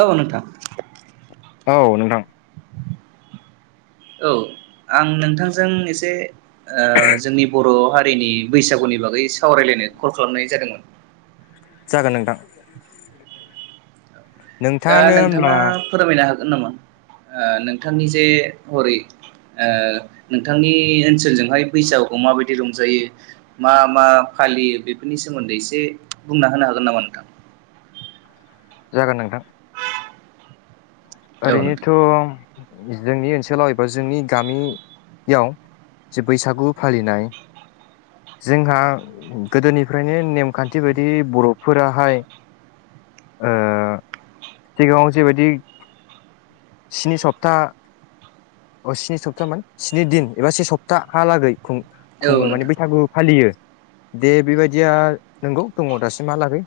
औ नोंथां। औ नोंथां। औ आं नोंथांजों एसे ओ जोंनि बर' हारिनि बैसागुनि बागै सावरायलायनो कल खालामनाय जादोंमोन। [inaudible] जागोन नोंथां। दा नोंथाङानो होमब्ला नोंथाङा फोरमायनो हागोन नामा ओ नोंथांनि जे हरै ओ नोंथांनि ओनसोलजोंहाय बैसागुखौ माबायदि रंजायो मा मा फालियो बेफोरनि सोमोन्दै एसे बुंना होनो हागोन नामा नोंथां? जागोन नोंथां। औ ओरैनोथ' नोंथां जोंनि ओनसोलाव एबा जोंनि गामि याव जे बैसागु फालिनाय जोंहा गोदोनिफ्रायनो नेमखान्थि बायदि बर'फोराहाय ओ सिगाङाव जेबायदि स्नि सप्ता अ स्नि सप्तामोन स्नि दिन एबा से सप्तााहालागै खुं औ खुङो माने नोंथां बैसागु फालियो। दे बेबायदिया नंगौ दङ' दासिमहालागै।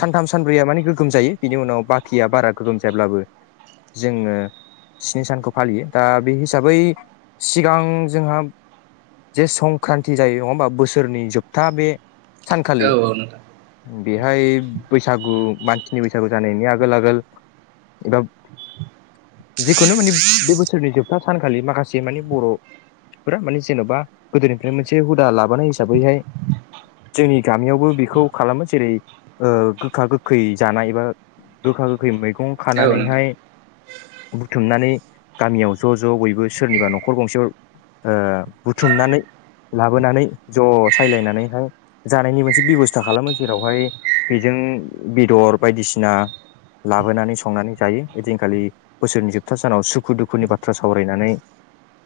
सानथाम सानब्रैया माने गोगोम जायो बिनि उनाव बाखिया बारा गोगोम जाब्लाबो जोङो स्नि सानखौ फालियो दा बे हिसाबै सिगां जोंहा जे संक्रान्ति जायो नङाबा बोसोरनि जोबथा बे औ सानखालि औ नोंथां बेहाय बैसागु मानसिनि बैसागु जानायनि आगोल आगोल एबा जिखुनु माने बे बोसोरनि जोबथा सानखालि माखासे माने बर' फोर माने जेन'बा गोदोनिफ्राय मोनसे हुदा लाबोनाय हिसाबैहाय जोंनि गामियावबो बेखौ खालामो जेरै गोखा गोखै जानाय एबा गोखा गोखै मैगं औ खानानैहाय [inaudible] बुथुमनानै गामियाव ज' ज' बयबो सोरनिबा न'खर गंसेयाव ओ बुथुमनानै लाबोनानै ज' सायलायनानैहाय जानायनि मोनसे बेबस्था खालामो जेरावहाय बेजों नों बेदर बायदिसिना लाबोनानै संनानै जायो। ओदिंखालि बोसोरनि जोबथा सानाव सुखु दुखुनि बाथ्रा सावरायनानै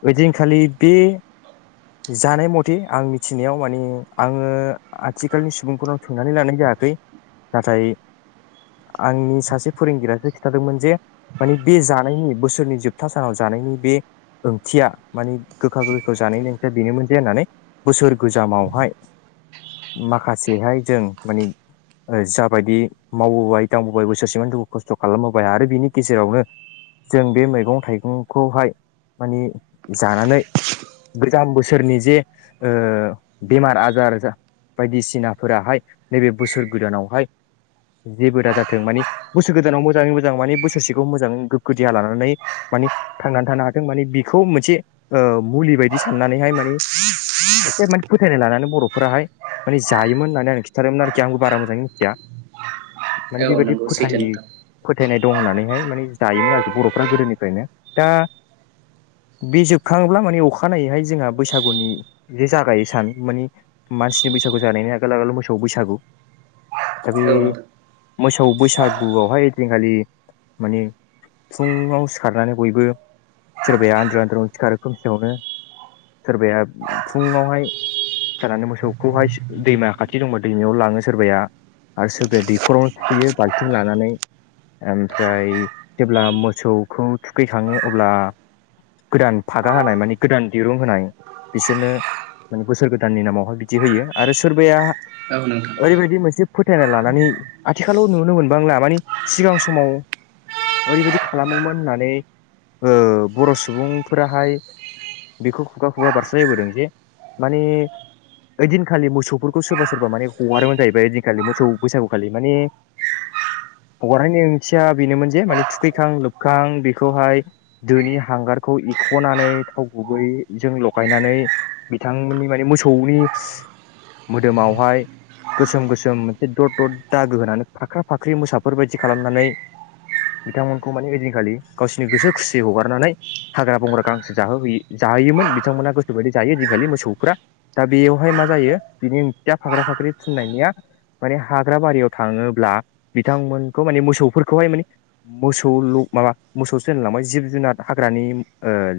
ओइदिनखालि बे जानाय मथे आं मिथिनायाव माने आङो आथिखालनि सुबुंफोरनाव सोंनानै लानाय जाया। नाथाय आंनि सासे फोरोंगिरिसो खिन्थादोंमोन जे मानि बे जानायनि बोसोरनि जोबथा सानाव जानायनि बे ओंथिया माने गोखा गोखैखौ जानायनि ओंथिया बेनोमोन जे होननानै बोसोर गोजामावहाय माखासेहाय जों माने जाबायदि मावबोबाय दांबोबाय बोसोरसेमोन दखौ खस्थ' खालामबोोबबाय आरो बिनि गेजेरावनो जों बे मैगं थाइगंखौहाय माने जानानै गोजाम बोसोरनि जे बेमार आजार जा बायदिसिनाफोराहाय नैबे बोसोर गोदानावहाय जेबो दाजाथों मानि बोसो गोदानाव मोजाङै मोजां माने बस थोरसेखौ मोजाङ गोग्खोया लानानै मान थांनानै थानो हाथों मान बेखौ मोनसे म बेबायदि साननानैहाय माने एसे मान फोथायनाय लानानै बर'फोराहाय माने जायोमोन होननानै आं खिन्थादोंोमोन आरोखि आंबो बारा मोजाङै मिथिया माने औ बेबायदि नंगौ फोथाय सैथो नोंथां फोथायनाय दं होननानै माने जायोमोन आरोखि बर'फ गोदोनिफ्रायनो दा [inaudible] बे जोबखाङोब्ला माने अखानायैहाय जोंहा बैसागुनि जे जागायो सान माने मानसिनि बै बैसागु जानायनि आगोल आगोलाव मोसौआव बैसागु दा बे औ नोंथां मोसौ बैसागुआवहाय ओदिनखालि माने फुङाव सिखारनानै बयबो सोरबाया आन्द्रु आन्द्रुनो सिखारो खोमसेयावनो सोरबाया फुङावहाय जानानै मोसौखौहाय दैमा खाथि दंबा दैमायाव लाङो सोरबाया आरो सोरबाया दैखरावनो थुखैयो बाल्थिं लानानै म ओमफ्राय जेब्ला मोसौखौ थुखैखाङो अब्ला गोदान फागा होनाय माने गोदान दिरुं होनाय बिसोरनो माने बोसोर गोदाननि नामावहाय बिदि होयो आरो सोरबाया औ नोंथां। ओरैबायदि मोनसे फोथायना लानानै आथिखालाव नुनो मोनबांला माने सिगां समाव ओरैबायदि खालामोमोन होननानै ओ बर' सुबुंफोराहाय बेखौ खुगा खुगा बारस्र्लायबोदों जे माने ओइदिनखालि मोसौफोरखौ सोरबा सोरबा माने हगारोमोन जाहैबाय ओइदिनखालि मोसौ बैसागुखालि माने [inaudible] हगरनायनि ओं दा बेनोमोन जे माने थुखैखां लोबखां बेखौहाय दोनि हांगारखौ एख'नानै थाव गुबै जों लगायनानै बिथांमोननि माने मोसौनि मोदोमावहाय गोसोम गोसोम मोनसे दद दद दागो होनानै फाख्रा फाख्रि मोसाफोर बायदि खालामनानै [inaudible] बिथांमोनखौ माने ओइदिनखालि गावसोरनि गोसो खुसियै हगारनानै हाग्रा बंग्रा गांसो जाहोहैयो जाहोयो। बिथांमोना गोसोबायदि जायोखालि मोसौफ्रा दा बेयावहाय मा जायो बिनि ओंथिया फाख्रा फाख्रि फुं मान हाग्रा बारियाव थाङोब्ला बिथांमोनखौ मान मोसौ खौहाय माने मोसौ माबा मोसौसो होनलांबाय जिब जुनार हाग्रानि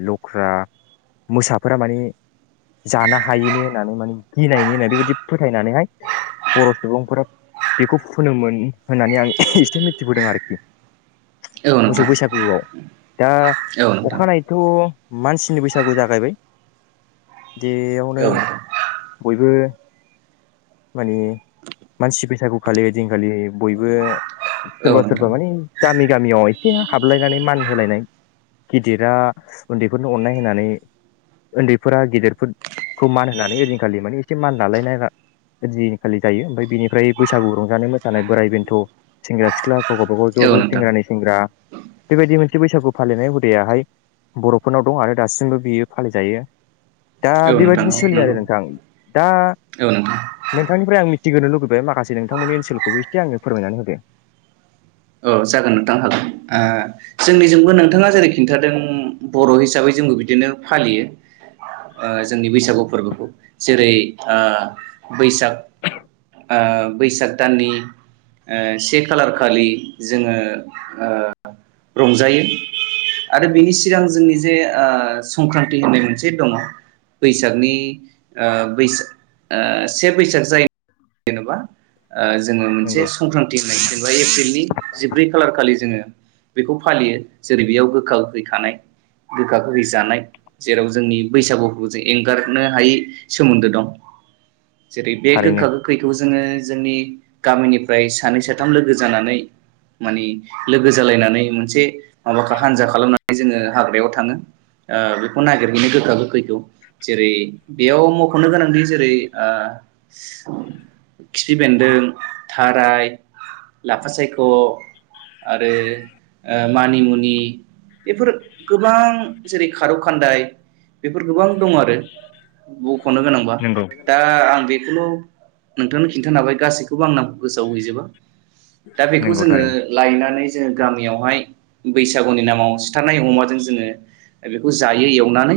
लख्रा [inaudible] मोसाफोरा माने जानो हायैनि होननानै माने गिनायनि होननानै बेबायाददि फोथायनानैहाय बर' सुबुंफोरा बेखौ फोनोमोन होननानै आं एसे मिथिबोदों आरोखि औ मोसौ नोंथां बैसागुआव दा औ नोंथां अखानायैथ' मानसिनि बैसागु जागायबाय बेयावनो औ नोंथां बयबो माने मानसि फैसागु खालि दिनखालि बयबो औ सोरबा नोंथां सोरबा माने गामि गामियाव एसे हाबलायनानै मान होलायनाय गिदिरा उन्दैफोरनो अननाय होनानै उन्दैफोरा गेदेरफोरखौ मान होनानै ओजिखालि माने एसे मान लालायनाय आजिखालि जायो ओमफ्राय बिनिफ्राय बैसागु रंजानाय मोसानाय बोराइ बेन्थ' सेंग्रा सिख्ला गाव गावबागाव ज' औ ज' नोंथां सेंग्रानि सेंग्रा बेबायदि मोनसे बैसागु फालिनाय हुदायाहाय बर'फोरनाव दं आरो दासिमबो बियो फालिजायो दा औ बेबायदि बिदिनो सोलि आरो नोंखां आं दा ए नोंथां नोंथांनिफ्राय आं मिथिग्रोनो लुुबैबाय माखासे नोंथांमोननि ओनसोलखौबो एसे आंनो फोरमायनानै होदों औ जागोन नोंथां हागोन जोंनिजोंबो नोंथाङा जेरै खिन्थादों बर' हिसाबै जोंबो बिदिनो फालियो जोंनि बैसागु फोरबोखौ जेरै बैसाग बैसाग दाननि से खालार खालि जोङो रंजायो आरो बिनि सिगां जोंनि जे संक्रान्ति होननाय मोनसे दङ बैसागनि बै से बैसाग जाय जेनेबा जोङो मोनसे नंगौ संक्रान्ति होननाय जेनेबा एप्रिलनि जिब्रै खालार खालि जोङो बेखौ फालियो जेरै बेयाव गोखा होैखानाय गोखा गोखै जानाय जेराव जोंनि बैसागु जों एंगारनो हायै सोमोन्दो दं [unintelligible] जेरै बे थारैनो गोखा गोखैखौ जोङो जोंनि गामिनिफ्राय सानै साथाम लोगो जानानै मानिे लोगो जालायनानै मोनसे माबाखौ हानजा खालामनानै जोङो हाग्रायाव थाङो बेखौ नागिरहैनो गोखाब गोखैथौ जेरै बेयाव मख'नो गोनांदि जेरै खिफि बेन्दों थाराय लाफा सायख ग आरो मानिमुनि बेफोर गोबां जेरै खारौ खान्दाय बेफोर गोबां दङ आरो बख'नो गोनांबा नंगौ दा आं बे खौल' नोंथांनो खिन्थानो हाबाय गासैखौबो आं नामखौ गोसोआव हैजोबा दा बेखौ नंगौ जोङो थारैनो लायनानै जोङो गामियावहाय बैसागुनि नामाव सिथारनाय अमाजों जोङो बेखौ जायो एवनानै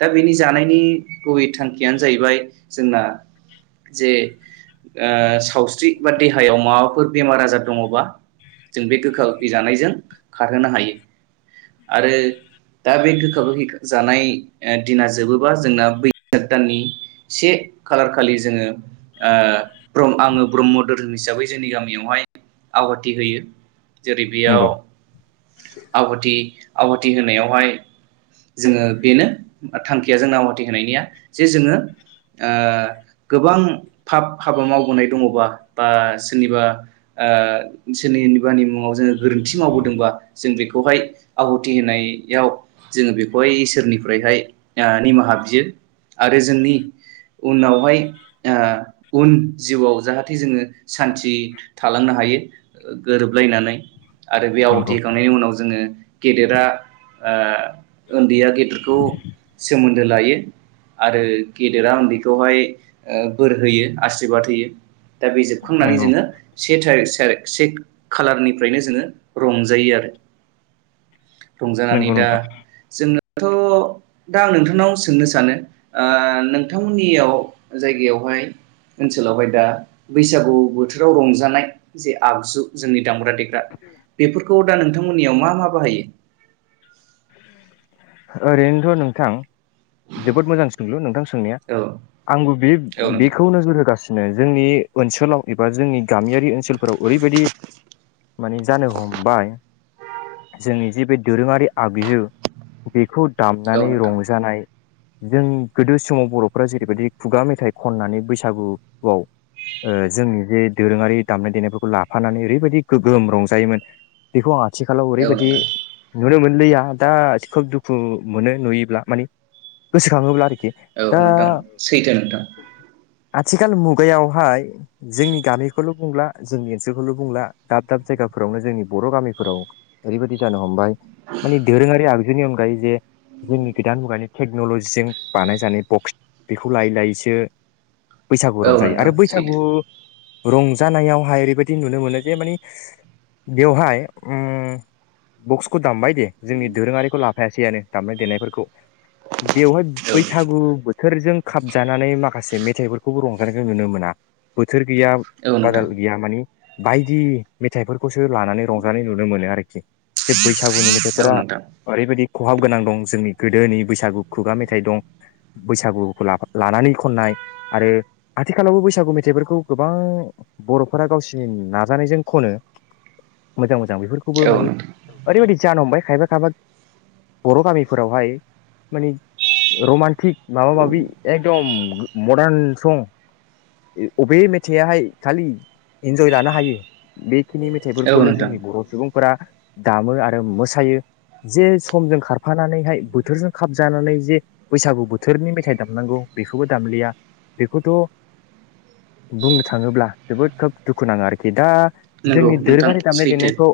दा बेनि जानायनि गुबै थांखियानो जाहैबाय जोंना जे सावस्रि बा देहायाव माबाफोर बेमार आजार दङबा जों बे गोखा गोखि जानायजों खारहोनो हायो आरो रं दा बे गोखा गोखैखो जानाय ए दिना जोबोबा जोंना बैसाग दाननि से खालार खालि जोङो ओ प्रमआङो ब्रह्म धोरोम हिसाबै जोंनि गामियावहाय आवाथि होयो जेरै बेयाव नंगौ आवाथि आवाथि होनायावहाय जोङो बेनो थांखिया जोंना आवाथि होनायनिया जे जोङो ओ गोबां थाब हाबा मावबोनाय दङबा बा सोरनिबा ओ ओनसोरनि निबानि मुङाव जोङो गोरोन्थि मावबोदोंबा जों बेखौहाय आहुथि होनाय याव जोङो बेखौहाय इसोरनिफ्रायहाय आ निमाहा बियो आरो जोंनि! उनावहाय आ उन जिउआव जाहाथे जोङो सान्थि थालांनो हायो गोरोबलायनानै आरो बेआव नंगौ दिखांनायनि उनाव जो जोङो गेदेरा ओ ओन्दैया गेदेरखौ सोमोन्दो लायो आरो गेदेरा उन्दैखौहाय ओ बोर होयो आसिरबाद होयो दा बे जोबखांनानै नंगौ जोङो से तारिक सारिक से खालारनिफ्रायनो जोङो रंजायो आरो रंजानानै नंगौ दा नोंथां जोङो दाथ' दा आं नोंथांनाव सोंनो सानो आ नोंथांमोननियाव जायगायाव बेवहाय ओनसोला हाय दा बैसागु बोथोराव रं जानाय जे आगजु जोंनि दामग्रा देग्रा बेफोरखौ फ्रा नोंथांमोननियाव मा मा बाहायो ओरैनोथ' नोंथां जोबोद मोजां सोंलु नोंथां सोंनाया औ आंबो बे औ नोंथां बेखौ नोजोर होगासि नै जोंनि ओनसोलाव एबा जोंनि गामियारि ओनसोलफोराव ओरैबायदि माने जानो हमबाय जोंनि जि बे दोरोङारि आबियो बेखौ औ दामनानै नोंथां रंजानाय जों गोदो समाव बर'फोरा जेरैबायदि खुगा मेथाइ खननानै बैसागुआव ओ जोंनि बेे दोरोङारि दामनाय देनायफोरखौ लाफानानै ओरैबायदि गोगोम रंजायोमोन बेखौ आं आथिखालाव औ ओरैबायदि नोंथां नुनो मोनलिया दा खोब दुखु मोनो नुयोब्ला मानिे गोसोखाङोब्ला आरो औ नोंथां सैथो नोंथां आथिखाल मुगायावहाय जोंनि गामिखौल' बुंला जोंनि ओनसोलखौल' बुंला दाब दाब जाय जायगाफोरावनो जोंनि बर' गामिफोराव ओरैबायदि जानो हमबाय मानि दोरोंआरि आ बिनि अनगायै जे जोंनि गोदान मुगानि टेक्न'ल'जिजों बानायजानाय बक्स बेखौ लायै लायै सो बैसागु औ रंजायो नोंथां आरो सैथो बैसागु रंजानायावहाय ओरैबायदि नुनो मोनो जे मानि बेवहाय ओम बक्सखौ दामबाय दे जोंनि दोरोङारिखौ लाफायासैआनो दामनाय देनायफोरखौ बेवहाय औ बैसागु बोथोरजों खाबजानानै माखासे मेथाइफोरखौबो रंखानायखौ नुनो मोना बोथोर गैया नोंथां औ नोंथां बादाल गैया मानि बायदि मेथाइफोरखो खौसो लानानै रंजानाय नुनो मोनो आरोखि जे बैसागुनि मेथाइफोरा बेबायदि खहाब गोनां दं जोंनि गोदोनि बैसागु खुगा मेथाइ दं बैसागुखौला लानानै खननाय आरो आथिखालावबो बैसागु मेथाइफोरखौ गोबां बर'फोरा गावसिनि नाजानायजों खनो मोजां मोन जा बेफोरखौबो औ मानि नोंथां ओरैबायदि जानो हमबाय खायफा खायफा बर' गामिफोरावहाय मानि रमान्टिक माबा माबि एकदम मदान सं अबे मेथाइयाहाय खालि इन्जय लानो हायो बे खिनि औ मेथाइफोरखौल' नोंथां जोंनि बर' सुबुंफोरा दामो आरो मोसायो जे समजों खारफानानैहाय बोथोरजों खाबजानानै जे बैसागु बोथोरनि मेथाइ दामनांगौ बेखौबो दामलिया बेखौथ' बुंनो थाङोब्ला जोबोद खोब दुखु नाङो आरोखि दा नंगौ जोंनि नोंथां दोरोङारि दामनाय सैथो देनायखौ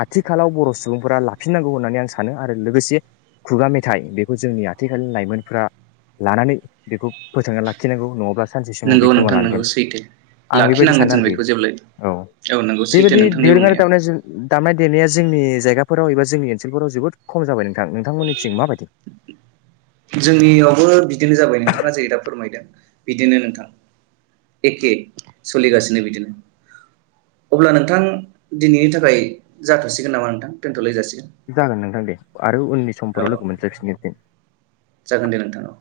आथिखालाव बर' सुबुंफोरा लाख फिनांगौ होननानै आं सानो आरो लोगोसे खुगा मेथाइ बेखौ जोंनि आथिखालनि लाइमोनफोरा लानानै बेखौ फोथांना लाखिनांगौ नङाब्ला सानसे समाव बे नंगौ नोंथां गोमालांगोन नंगौ सैथो आं बेबायदि लाखिनांगोन सानो जों आरोखि बेखौ जेब्लायबो औ नंगौ सैथो बेबायदि नोंथांनि दोरोङारि बुंनाया दामनाय दामनाय देनाया जोंनि जायग जायगाफोराव एबा जोंनिओनोलफोराव जोबोद खम जाबाय नोंथां नोंथांमोननिथिं माबायदि जोंनियावबो बिदिनो जाबाय नोंथाङा जेरै दा फोरमायदों बिदिनो नोंथां एखे सोलिगासिनो बिदिनो अब्ला नोंथां दिनैनि थाखाय जाथ'सिगोन नामा नोंथां दोन्थ' लायजासिगोन जागोन नोंथां दे आरो उननि औ समफोराव औ लोगो मोनज्लायफिनगोन दे जागोन दे नोंथां औ